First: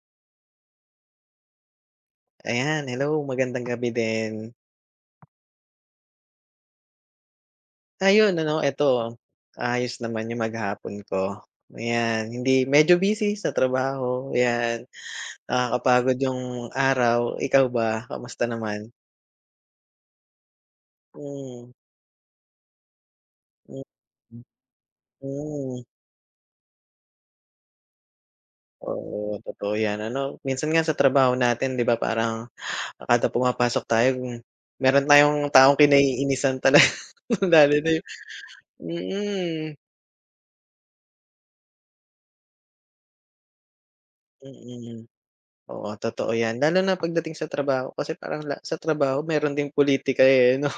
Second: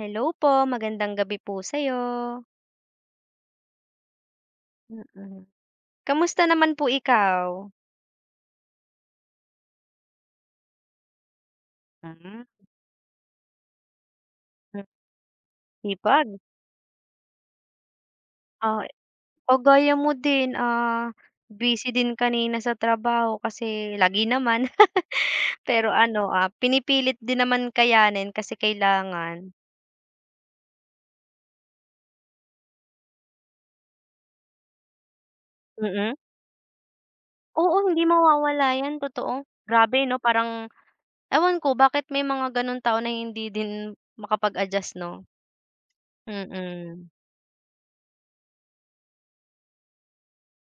Hello po, magandang gabi po sa'yo. Ayan, hello, magandang gabi din. Mm. Kamusta naman po ikaw? Ayun ano, eto, ayos naman yung maghapon ko. Ayan, Hmm. hindi medyo busy sa trabaho, ayan. Nakakapagod Sipag. yung araw, ikaw ba, kamusta Ah, naman? o gaya mo din, ah, Hmm. busy din kanina sa trabaho Hmm. kasi lagi naman, Hmm. pero ano, ah, pinipilit din naman kayanin kasi Oo, kailangan. totoo yan, ano. Minsan nga sa trabaho natin, 'di ba parang kada pumapasok tayo meron tayong taong Mm. kinaiinisan talaga. Lalo Oo, na hindi yung mawawala 'yan, totoo. mm, Grabe 'no, parang ewan ko bakit may mga gano'ng tao na hindi din makapag-adjust mm. 'no? Oo, totoo 'yan. Lalo na Mm, pagdating sa trabaho kasi parang la sa trabaho meron ding pulitika, eh, 'no?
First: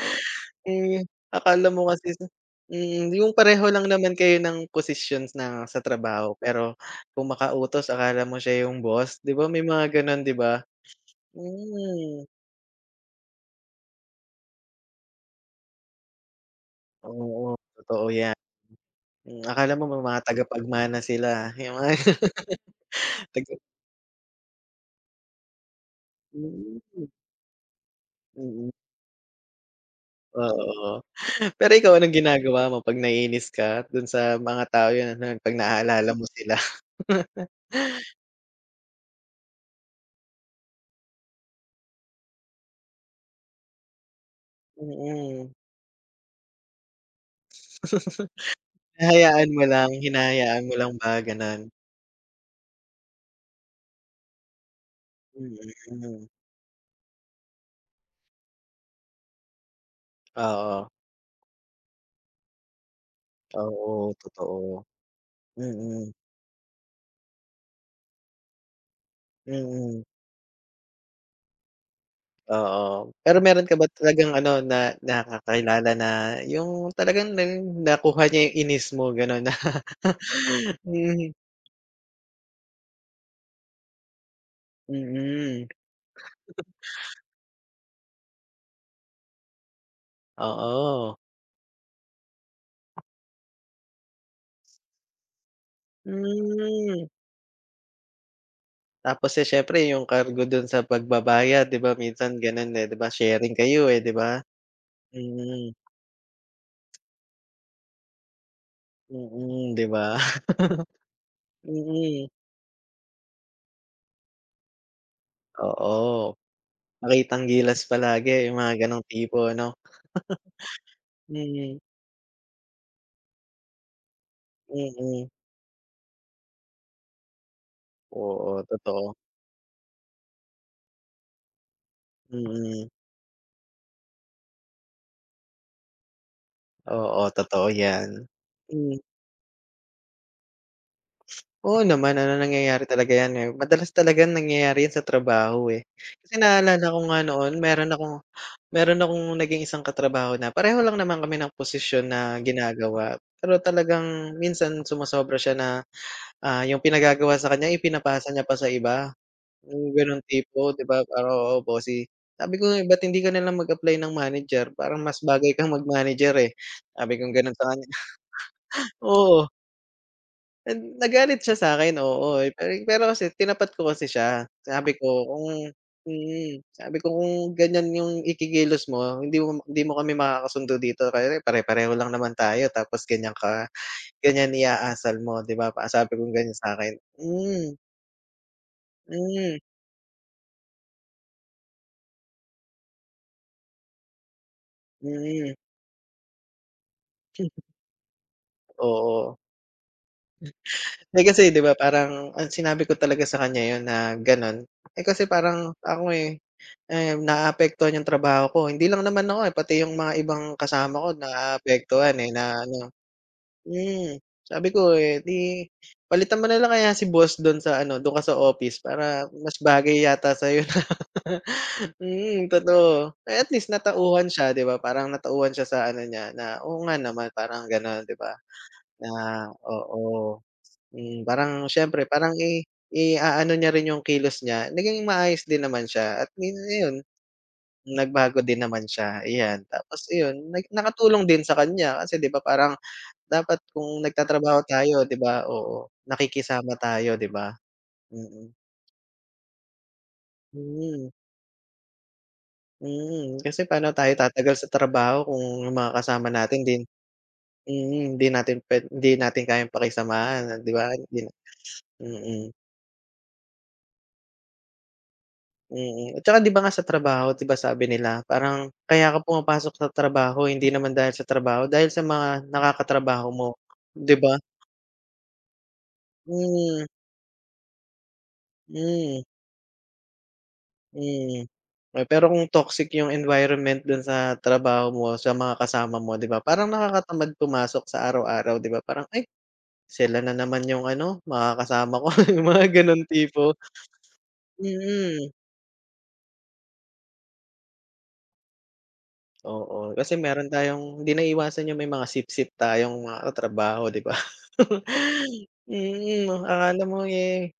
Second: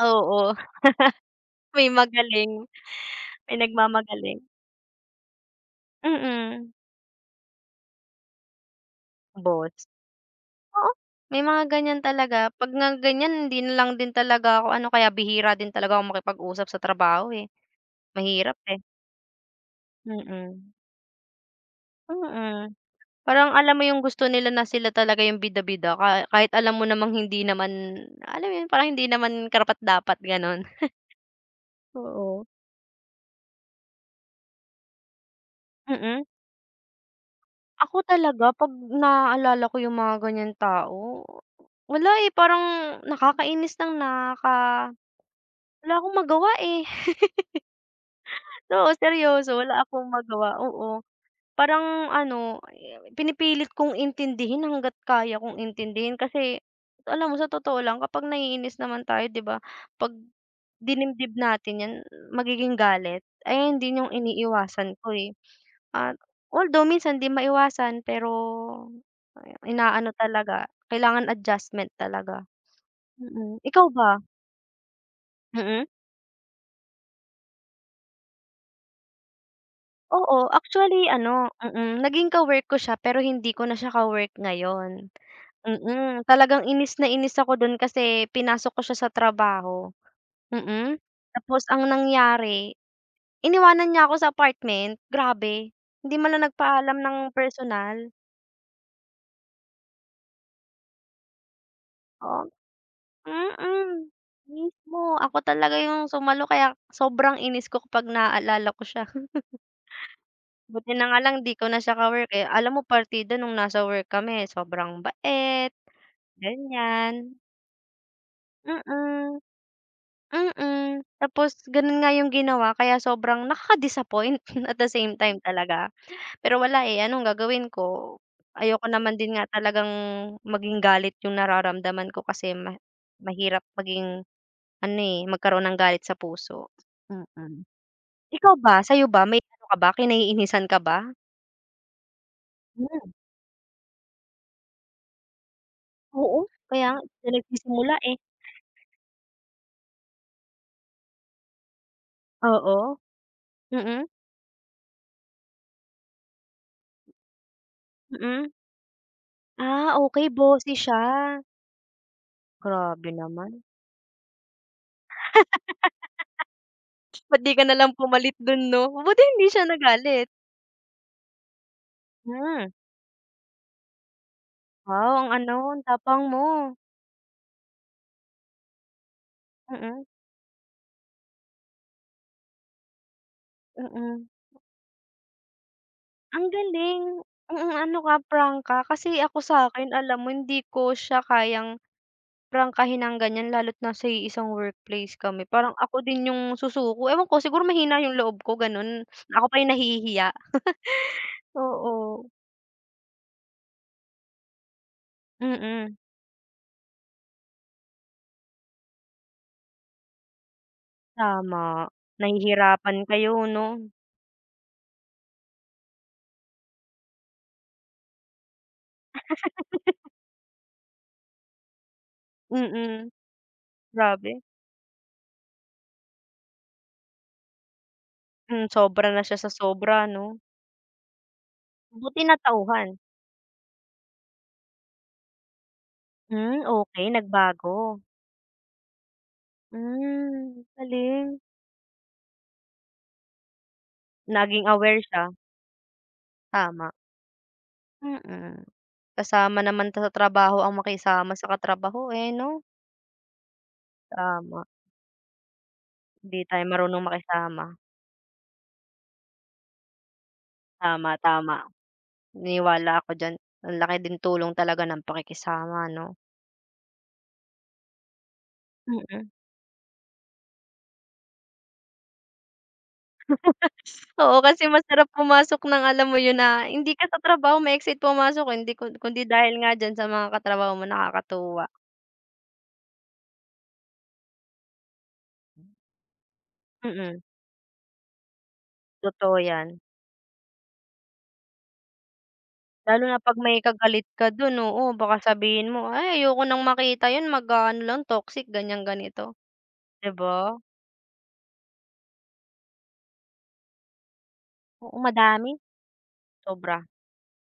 oo. Eh, akala mo May kasi sa magaling, yung may pareho lang naman kayo nagmamagaling, ng posisyon na sa trabaho, mm, pero kung makautos akala mo siya yung boss, 'di ba, may boss. mga gano'n, 'di ba? Oo, may mga ganyan Mm, talaga 'pag nga ganyan hindi na lang din talaga ako ano kaya bihira din talaga ako makipag-usap sa trabaho, eh, oo, totoo 'yan. mahirap, eh, Hmm, akala mo may mga mm, tagapagmana sila, yung mga mm. Parang taga. alam mo yung gusto nila na sila talaga yung bida-bida ka kahit alam Hmm, mo mm, namang hindi naman, alam mo yun mm, parang hindi naman karapat-dapat gano'n. oo. Pero ikaw, anong Oo, ginagawa mo 'pag naiinis ka dun sa mga tao 'yun, ano, 'pag naaalala mm. mo sila? Ako talaga 'pag naalala ko yung mga ganyan tao, wala, eh, parang nakakainis ng Mm. wala akong magawa, eh. Oo, seryoso wala akong magawa, hinahayaan mo lang oo. ba gano'n? Parang ano, pinipilit kong intindihin hangga't kaya kong intindihin Mm. kasi alam mo sa totoo lang kapag naiinis naman tayo 'di ba, 'pag Oo, dinimdim natin 'yan magiging galit, ayan din yung oo, totoo. iniiwasan ko, eh. Mm, At although minsan 'di maiwasan pero mm, inaano talaga, kailangan adjustment talaga. oo. Pero Mm, meron ka ikaw ba ba? talagang ano na Mm. nakakilala na yung talagang na nakuha niya yung inis mo gano'n na Oo, actually mm, ano naging ka-work ko siya pero hindi ko na siya ka-work ngayon. mm, Mm, talagang inis na inis ako dun kasi pinasok ko siya sa trabaho, mm. oo. Tapos ang nangyari, iniwanan niya ako sa apartment, grabe. Hindi man lang nagpaalam Hmm. ng personal, Tapos, eh, siyempre yung cargo dun sa pagbabayad, 'di ba minsan oo, ganun, eh, 'di ba sharing kayo, eh, mm, 'di ba? mismo. Ako Mm, talaga yung sumalo kaya sobrang inis ko kapag naaalala ko siya. mm, 'di ba? Buti na nga lang 'di ko na siya Mm, ka-work, eh, alam mo partida nung nasa work kami sobrang bait, oo, ganyan, makitang gilas palagi yung mga ganong mm. tipo, ano? Mm, tapos Mm, ganun nga yung ginawa kaya sobrang nakaka-disappoint at the same mm, time talaga. Pero wala, eh, anong gagawin ko? oo Ayoko naman totoo, din nga talagang maging galit yung nararamdaman ko kasi mm, mahirap maging ano, eh, magkaroon ng galit sa puso. oo Mm. totoo yan. Ikaw ba, Hmm. sa'yo ba may ano ka ba, kinaiinisan ka ba? Oo naman, ano, nangyayari Hmm, talaga 'yan, eh. Madalas talaga nangyayari 'yan sa trabaho, eh. oo, Kasi kaya naalala nga ko nga diyan noon meron nagsisimula, eh. akong meron akong naging isang katrabaho na pareho lang naman kami ng posisyon na Oo, ginagawa, pero mm, talagang minsan sumosobra siya na, yung pinagagawa sa kanya ipinapasa niya mm. pa sa iba, Ah, yung gano'ng okey, tipo, boses 'di siya. ba? Parang, oo, bossy. Sabi ko, "Eh," "Ba't Grabe hindi ka naman. nalang mag-apply ng manager? Parang mas bagay kang mag-manager, eh." Sabi ko Ba't di gano'n ka sa kanya. nalang pumalit dun 'no? Buti hindi Oo, siya nagalit. and nagalit siya sa'kin, oo, eh, Hmm, pero pero kasi tinapat ko kasi siya. Sabi ko wow ang kung ano, ang tapang mo. sabi ko kung ganyan yung ikikilos mo hindi mo Mm, kami makakasundo dito kasi pare-pareho lang naman tayo tapos ganyan ka mm. ganyan iaasal mo, 'di ba? Pa sabi kong Ang ganyan sa'kin. galing, Hmm, ano ka, prank ka. Kasi ako hmm, sa'kin alam mo hindi ko siya kayang prangkahin ng ganyan lalo't nasa iisang workplace kami. mm. Parang ako din yung susuko, ewan ko Mm." siguro mahina yung loob ko ganun. Oo. Ako pa yung nahihiya. Eh, kasi 'di ba Oo, parang ang sinabi ko talaga sa kanya 'yun na gano'n. Eh, kasi parang mm, ako, eh, eh, naaapektuhan 'yung trabaho ko. Hindi lang naman ako, eh, pati 'yung mga ibang kasama ko tama. naaapektuhan, eh, na ano Nahihirapan kayo 'no? hmm, sabi ko, eh, 'di palitan mo na lang kaya si boss do'n sa ano, do'n ka sa office para mas bagay yata sa'yo na mm, Mm, totoo. Eh, at least natauhan grabe. siya, 'di ba, parang natauhan siya sa ano niya na, "Oo nga naman," parang gano'n, 'di ba, Hmm, sobra na na siya sa sobra 'no? oo. Hmm, parang siyempre Buti parang i natauhan. i-aano niya rin yung kilos niya, naging maayos din naman siya at yun Hmm, ayun, okey nagbago. nagbago din naman siya, iyan. Tapos iyon, Hmm, nakatulong galing. din sa kanya kasi 'di ba parang dapat kung nagtatrabaho Naging aware tayo, 'di siya, ba, oo, nakikisama tama. tayo, 'di ba? Mm. Mm, kasama naman sa trabaho ang Hmm, makisama sa katrabaho, eh, 'no? mm, kasi paano tayo tatagal Tama, sa trabaho kung yung mga kasama hindi natin tayo din marunong makisama. mm, hindi natin kayang pakisamahan, 'di ba? Tama, Hindi na tama. mm. Naniniwala ako diyan. Ang laki din tulong talaga ng pakikisama 'no? Mm, at saka 'di ba nga sa trabaho 'di ba sabi nila parang kaya ka Mm. pumapasok sa trabaho hindi naman dahil sa trabaho, dahil sa mga nakakatrabaho mo, 'di Oo, ba? kasi masarap pumasok ng alam mo 'yun na Hmm, hindi ka sa trabaho ma-excite pumasok, hindi kun kundi hmm, dahil nga diyan sa mga katrabaho mo hmm. nakakatuwa. Eh, pero kung toxic yung environment dun sa trabaho mo, sa mga kasama mo, 'di ba parang Mm, nakakatamad pumasok sa araw-araw, 'di ba parang, "Ay, totoo 'yan. sila na naman yung ano, mga kasama ko," yung mga Lalo ganong na 'pag tipo, may kagalit ka dun, oo, baka mm. sabihin mo, "Ay, ayoko nang makita yun mag-aano lang toxic ganyan ganito." Oo, 'Di kasi ba? meron tayong hindi naiiwasan yung may mga sip-sip tayong mga katrabaho, 'di ba? Oo, madami, Mm, sobra. akala mo, eh,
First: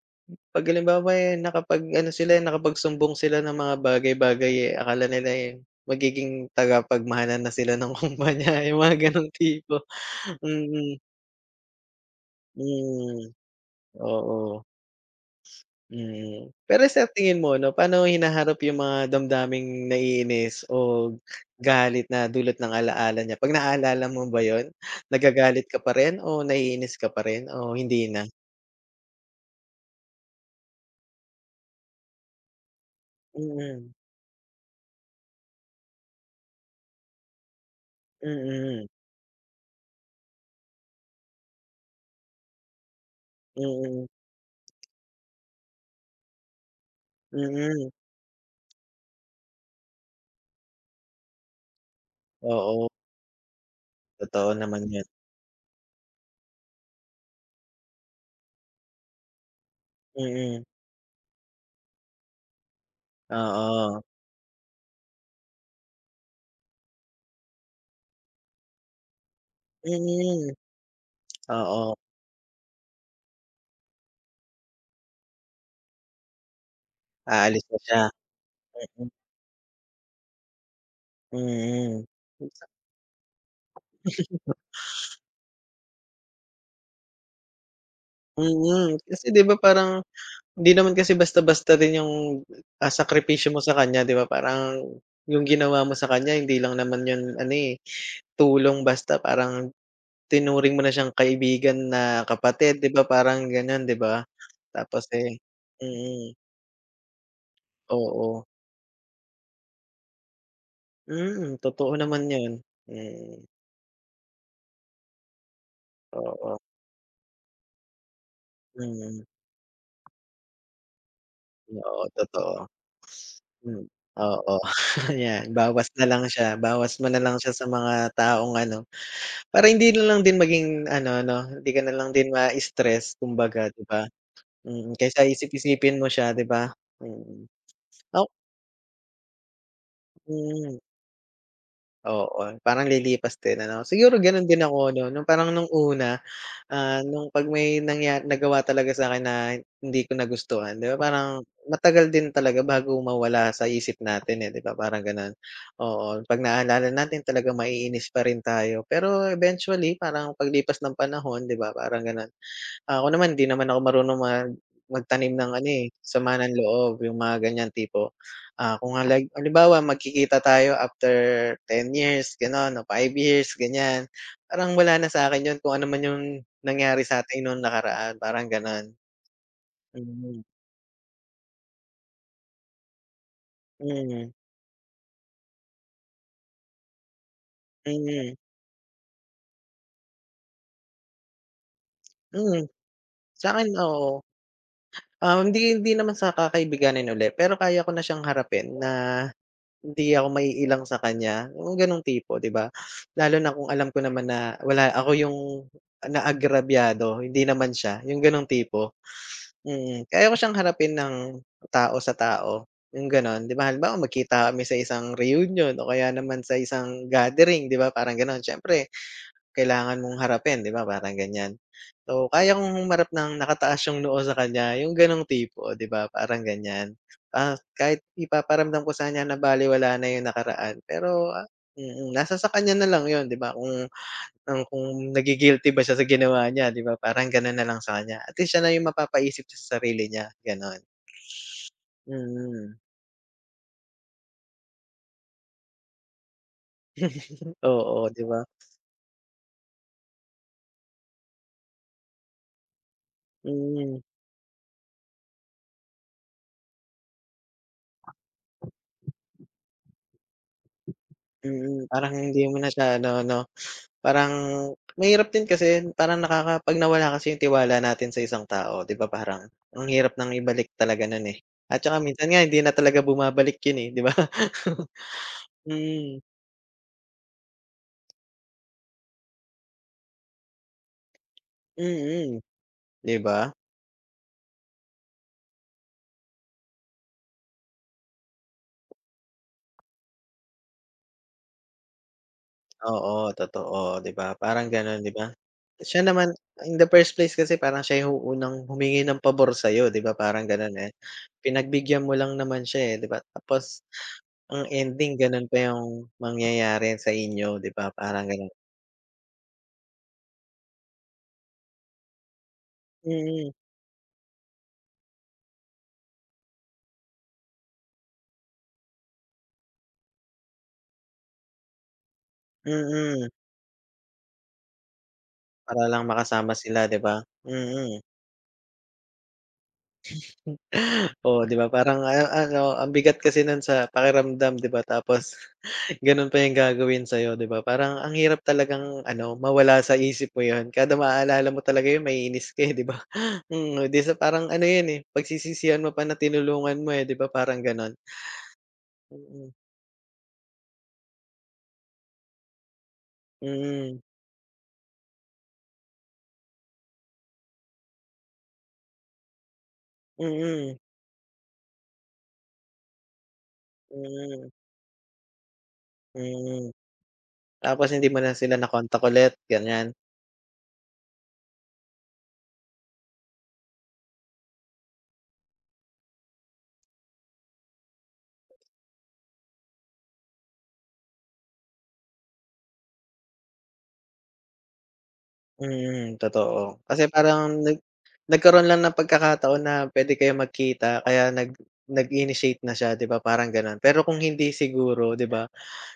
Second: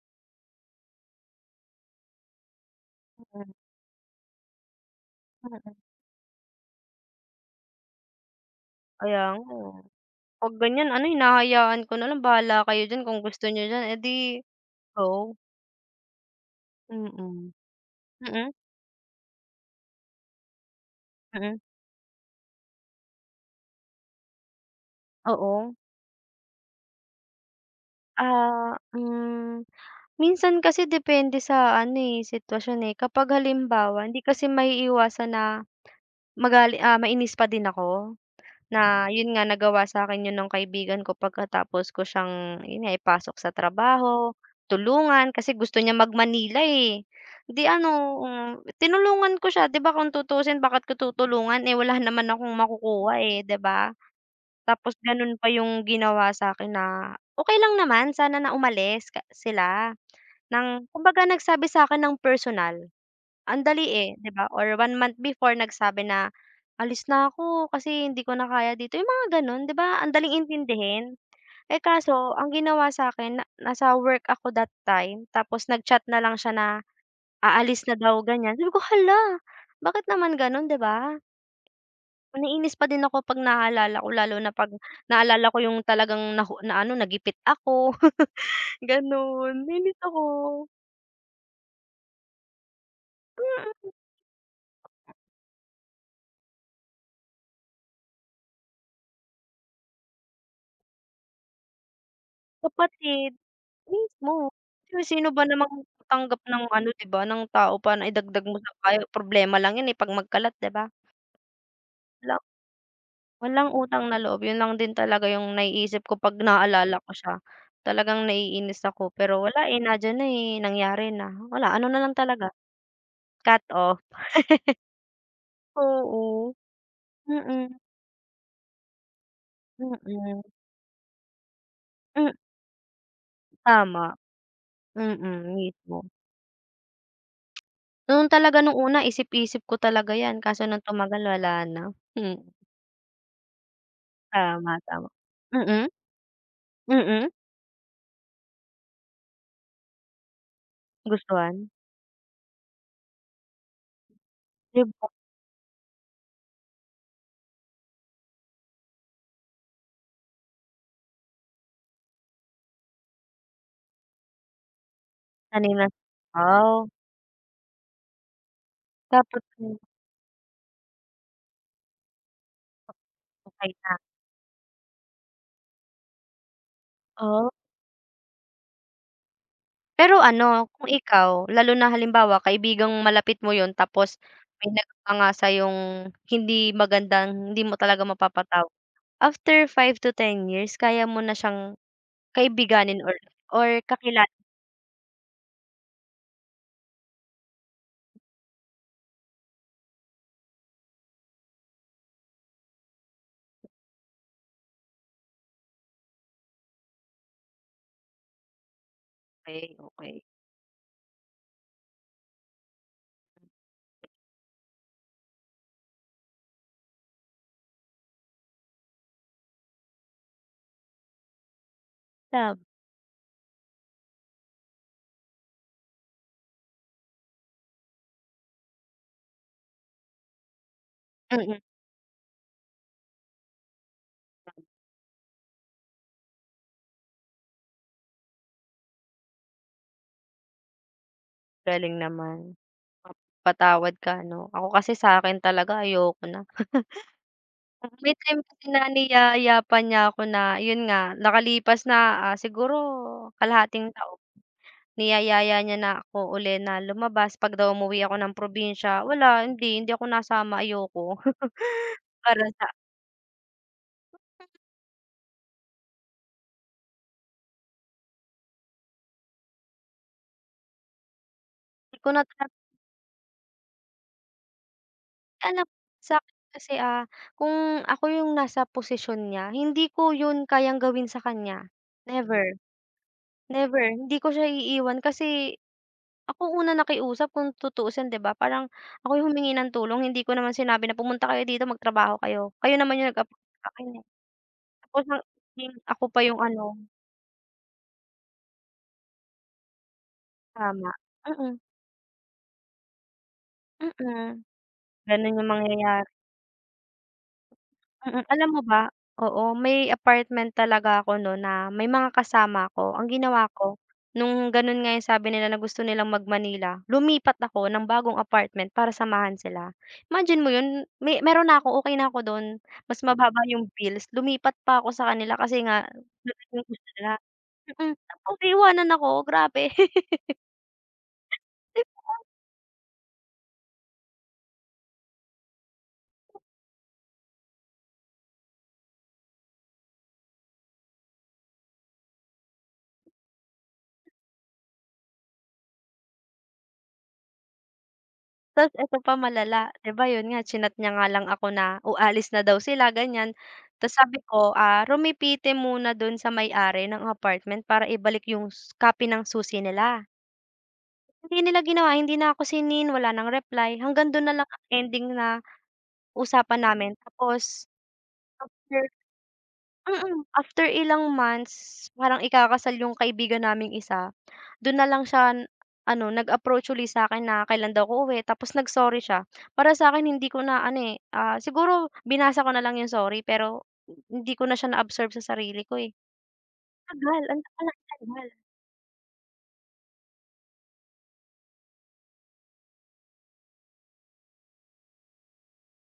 'pag halimbawa, eh, nakapag-ano sila, eh, nakapagsumbong sila ng Mm, mga bagay-bagay, eh, akala nila, eh, mm. magiging tagapagmana na sila ng kumpanya, yung mga Kaya gano'ng nga, eh. tipo. 'Pag ganyan Mm, ano, hinahayaan ko na lang bahala kayo diyan kung hmm, gusto niyo diyan, eh, di oo. go. Mm, pero sa tingin Mm. mo 'no, paano mo Mm, hinaharap yung mga damdaming naiinis o mm, galit na dulot ng alaala niya? 'Pag naaalala mo ba yun, nagagalit oo. ka pa rin o naiinis ka pa rin o hindi na? Ah, minsan kasi depende sa ano, eh, sitwasyon, eh. Kapag Mm, halimbawa hindi kasi maiiwasan na mainis pa din ako. mm, Na yun nga nagawa sa'kin yun ng kaibigan ko pagkatapos ko siyang yun nga ipasok sa mm, trabaho, tulungan kasi gusto niya mag-Manila, eh. Di mm. ano, tinulungan ko siya 'di ba kung tutusin bakit ko tutulungan, eh, wala naman akong Oo, makukuha, eh, 'di ba? totoo naman Tapos yun. ganun pa yung ginawa sa'kin na okay lang naman sana na umalis ka sila. Mm, Ng kumbaga nagsabi sa'kin ng personal. Ang dali, oo. eh, 'di ba or one month before nagsabi na, "Alis na ako kasi hindi ko na kaya dito." Yung mga gano'n, 'di ba ang Mm, daling intindihin. Eh, oo, kaso ang ginawa sa'kin na nasa work ako that time tapos nag-chat na lang siya na aalis na aalis na siya. daw ganyan. Sabi ko, Mm, "Hala, bakit naman gano'n?" 'Di ba? mm. Naiinis pa din ako 'pag naalala ko lalo na 'pag naalala ko yung talagang na ano, nagipit ako, Mm, kasi 'di ba gano'n. Nainis parang ako. hindi naman kasi basta-basta rin yung, ah, sakripisyo mo sa Mm, kanya, 'di ba, parang yung ginawa mo sa kanya hindi lang naman yun ano, eh, tulong basta parang tinuring mo na siyang kaibigan na kapatid, 'di ba, kapatid. parang gano'n, 'di ba? Mismo. Tapos, Kasi sino eh ba namang mm, tatanggap ng ano, 'di ba, ng tao pa na idagdag oo. mo sa payo, problema lang 'yun, eh, 'pag magkalat, 'di ba? Mm, totoo naman yun. Mm, Walang walang utang na loob, 'yun lang din talaga yung naiisip ko 'pag oo, naalala ko siya. Talagang naiinis ako, mm, pero wala, eh, nandiyan na, eh, nangyari na. Wala, ano na oo, lang talaga, totoo. cut Hmm, off. oo. Yan bawas na lang Oo. siya, bawas mo na lang siya sa Mm, mga taong ano. Para hindi na lang din mm. maging ano 'no, hindi ka na lang Hmm, din ma-stress kumbaga, 'di ba? tama. Mm, kaysa Mm, isip-isipin mismo. mo siya, 'di ba? Mm. Noon Ak talaga nung una isip-isip ko talaga 'yan, kaso hmm, nung tumagal wala na. Hmm, oo, parang lilipas din, ano. Siguro gano'n din tama, ako 'no, tama. nung parang nung Mm, una, ah, mm. nung 'pag may nagawa talaga sa'kin na hindi ko nagustuhan, 'di ba parang Gustuhan? matagal din talaga bago mawala sa isip natin, eh, 'di ba Yung parang bang gano'n. Oo, 'pag naalala natin talagang maiinis pa rin tayo pero eventually parang paglipas ng panahon, 'di ba parang gano'n. Ako naman hindi naman ako marunong magtanim ng ano, tanim eh, ng sama ng sitaw, loob yung mga ganyan tipo, ah, kung dapat halimbawa magkikita tayo after 10 years gano'n o 5 years okey na. ganyan, parang wala na sa'kin yun kung ano man yung nangyari sa'tin Oh, nung nakaraan parang gano'n. pero Mm, ano, kung ikaw, lalo na halimbawa kaibigang malapit mo yun tapos mm, may nagawa nga sa'yong hindi magandang hindi mo talaga mm, mapapatawad, after 5 to 10 years kaya mo na siyang mm, kaibiganin or sa'kin oo, kakilala hindi hindi naman sa kakaibiganin uli pero kaya ko na siyang harapin na hindi ako maiilang sa kanya, yung gano'ng tipo, 'di ba? Lalo na kung alam ko naman na wala ako yung naagrabyado, hindi naman siya, yung gano'ng tipo, okey, mm. okey. Kaya ko siyang harapin ng tao sa tao, yung gano'n. 'Di ba halimbawa magkita kami sa isang reunion o kaya naman sa isang gathering, 'di ba, parang gano'n. Siyempre kailangan mong harapin, 'di ba parang ganyan. So, kaya Tab kong humarap ng nakataas yung noo sa kanya yung ganong tipo, 'di ba parang ganyan. Ah, kahit ipaparamdam ko sa kanya na baliwala na yung nakaraan pero, ah mm, mm, mm, nasa sa kanya na lang yun, 'di ba kung guilty ba siya sa ginawa niya, 'di ba parang ganun na lang sa kanya at least siya na yung mapapaisip sa sarili niya ganon. galing naman. Mm. Mapatawad ka 'no? Ako kasi sa'kin talaga ayoko na. Oo, May 'di time ba? kasi na niyaya-yapan niya ako na yun nga, nakalipas na, ah, siguro kalahating Mm, taon, niyayaya niya na ako uli na lumabas 'pag daw umuwi ako ng probinsya. Wala, hindi, hindi ako nasama, ayoko. mm, parang Para hindi mo sa na siya ano 'no. Parang mahirap din kasi parang nakaka 'pag nawala kasi yung tiwala natin sa isang tao, 'di ba parang ang hirap ng ibalik talaga nun, eh. At saka Di ko na minsan nga talaga hindi na talaga bumabalik yun, eh, 'di ba? alam Hmm, sa'kin kasi, ah, kung ako yung nasa posisyon niya, hindi ko yun kayang gawin sa kanya, mm, never. 'di ba? Never, hindi ko siya iiwan kasi ako una nakiusap kung tutuusin 'di ba, parang ako yung humingi ng tulong hindi ko naman sinabi na pumunta kayo dito magtrabaho kayo, kayo naman yung Oo, nag-approach sa'kin, totoo eh. 'di ba parang ganon, Tapos 'di ang ba? naging Siya ako pa naman yung in ano, the first place kasi parang siya yung unang humingi ng pabor sa 'di ba parang ganon, tama, eh. mm, Pinagbigyan mo lang naman siya, eh, 'di ba? Tapos mm, ang ending gano'n ganun yung pa yung mangyayari. mangyayari sa inyo, 'di ba Mm, parang alam ganon. mo ba, oo, may apartment talaga ako no na may mga kasama ako. Ang Mm. ginawa Mm. ko, nung ganun nga yung sabi nila na gusto nilang mag-Manila, lumipat ako ng bagong apartment para samahan sila. Imagine mo yun, may meron na ako, okay na ako dun, mas Mm, mababa yung bills, lumipat pa ako sa kanila kasi nga para lang ganun makasama yung sila, gusto 'di nila. ba? Mm, Mm. tapos iiwanan ako, grabe. Oo, 'di ba parang ano, ang bigat kasi nun sa pakiramdam, 'di ba tapos ganun pa yung gagawin sa'yo, 'di ba parang ang hirap talagang ano mawala sa isip mo yun kada maaalala mo talaga yun maiinis ka, eh, 'di ba? Mm, 'di sa parang ano yun, eh, pagsisisihan mo pa na tinulungan mo, eh, 'di ba parang ganun? Tas eto pa Mm, malala, 'di ba yun nga chinat niya nga lang ako na ualis na daw sila ganyan, tas mm, sabi ko, ah, rumipite muna dun sa may-ari ng apartment para ibalik yung copy ng susi nila. mm, Hindi nila ginawa, hindi na ako wala ng reply, hanggang dun na lang mm, ang ending na usapan mm. namin tapos Tapos hindi mo na sila after na-contact ulit, ganyan. After ilang months, parang ikakasal yung kaibigan naming isa, dun na lang siya ano, nag-approach uli sa'kin na kailan daw ako uuwi tapos nag-sorry siya. Para sa'kin hindi ko na ano, eh, ah, siguro binasa ko na lang yung sorry pero hindi ko na siya na-absorb sa sarili ko, eh. Mm, totoo. Kasi Tagal, ang tagal parang ng tagal. nagkaroon lang ng pagkakataon na puwede kayong magkita kaya nag-initiate na siya, 'di ba, parang gano'n. Pero kung hindi siguro, 'di ba,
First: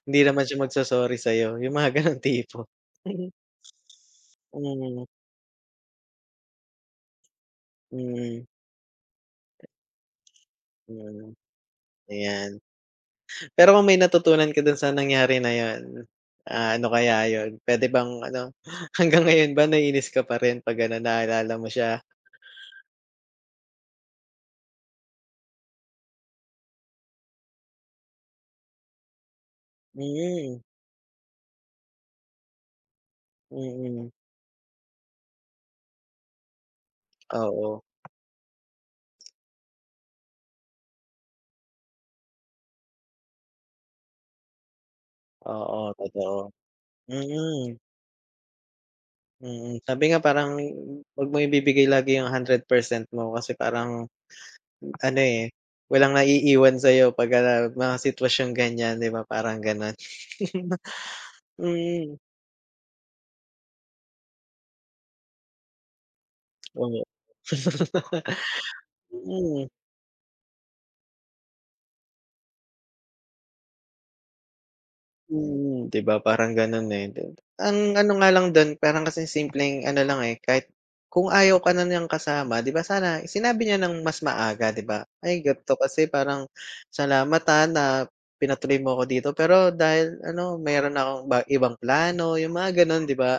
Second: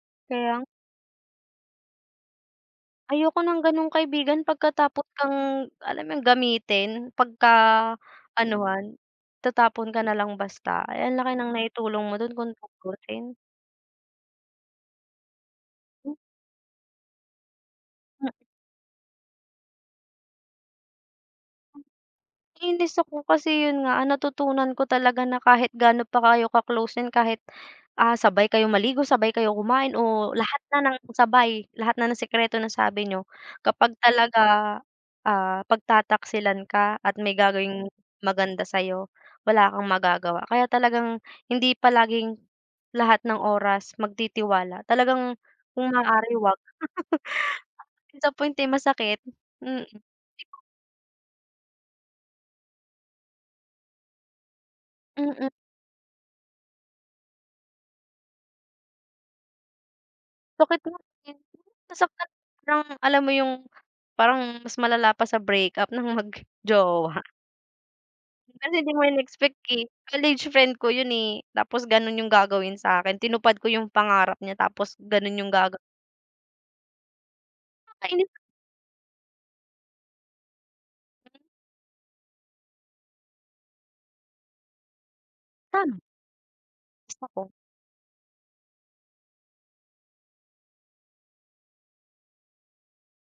hindi naman Kaya siya nga, magso-sorry sa'yo, yung mga gano'ng tipo. ayoko ng gano'ng kaibigan pagkatapos Mm, kang alam mo yun, gamitin mm, pagka-anuhan, tatapon ka na lang basta. Ay, ang laki mm, ng naitulong mo dun kung ayan. tutuusin. Pero kung may natutunan ka do'n sa nangyari na 'yon, Mm. ah, ano kaya 'yon? Puwede bang ano, hanggang ngayon ba naiinis ka pa rin 'pag ano, naalala mo siya? Nainis ako kasi yun nga, ang natutunan ko talaga na kahit gaano pa kayo ka-close niyan kahit, ah, sabay kayo maligo, sabay kayo kumain Mm, o lahat mm. na ng sabay, lahat na ng sikreto nasabi niyo, kapag Mm. talaga, ah, pagtataksilan ka at may Oo, gagawing maganda sa'yo, wala kang magagawa. Kaya talagang hindi palaging lahat ng oras magtitiwala, talagang oo, kung maaari totoo. 'wag. Mm. Mm. Minsan po hindi masakit, Mm, mm, sabi nga parang 'wag mo ibibigay lagi yung 100% mo kasi parang ano, mm. eh, walang naiiwan sa'yo pagka mga sitwasyong ganyan, 'di ba, parang gano'n. Sakit nga eh. Mm, Nasaktan parang alam mo yung parang mas malala pa sa breakup ng oo. mag-jowa. Kasi hindi mo in-expect Mm. eh. College friend ko yun eh, tapos ganun yung gagawin sa akin Tinupad ko yung pangarap niya tapos ganun yung Mm, 'di ba parang gano'n, eh. Ang ano nga nakakainis lang do'n parang kasi simpleng ano lang, eh, kahit kung ayaw ka na niyang kasama, 'di ba sana sinabi niya ng mas maaga, 'di ba? "Ay ganito sa'min. kasi parang Diyos ko po. salamat, ah, na pinatuloy mo ako dito pero dahil ano meron akong ba ibang plano," yung mga gano'n, 'di ba?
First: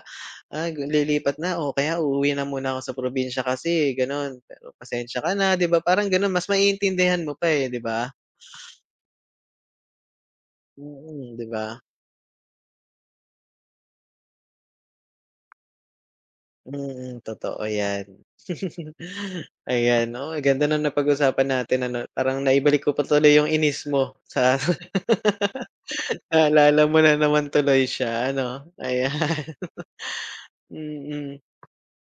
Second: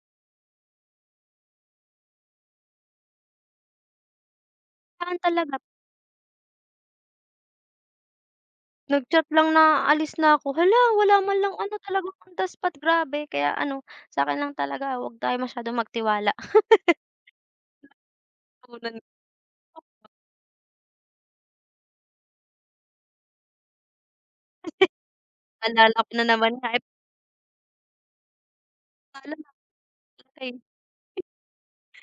"Ah, lilipat na o kaya uuwi na muna ako sa probinsya kasi gano'n, pero Saan pasensya ka talaga na," 'di ba parang gano'n mas maiintindihan mo pa, eh, 'di ba? nag-chat lang na alis na ako, hala wala man Mm, 'di lang ba? ano talaga on the spot grabe. Kaya ano, sa akin lang talaga wag tayo masyadong magtiwala. Mm, totoo yan. Una, Ayan, oo, ang ganda na napag-usapan natin, ano, parang naibalik ko pa tuloy yung inis mo sa Naalala ko na naman nga, naalala mo na naman tuloy siya, ano, ayan. eh, Mm,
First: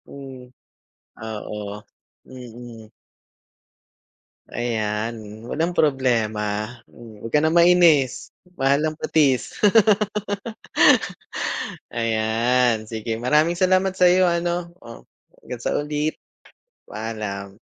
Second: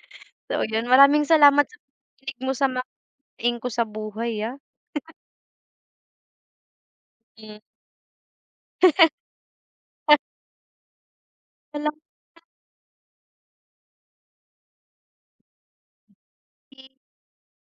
mm, So, yun maraming salamat sa oo. pakikinig mo sa mga Mm, pain ko sa buhay, ah. ayan, walang problema. Hmm, wag ka na Hmm. mainis, mahal ang patis. Walang Ayan, sige maraming salamat sa iyo, ano, oh, hanggang sa ulit, paalam.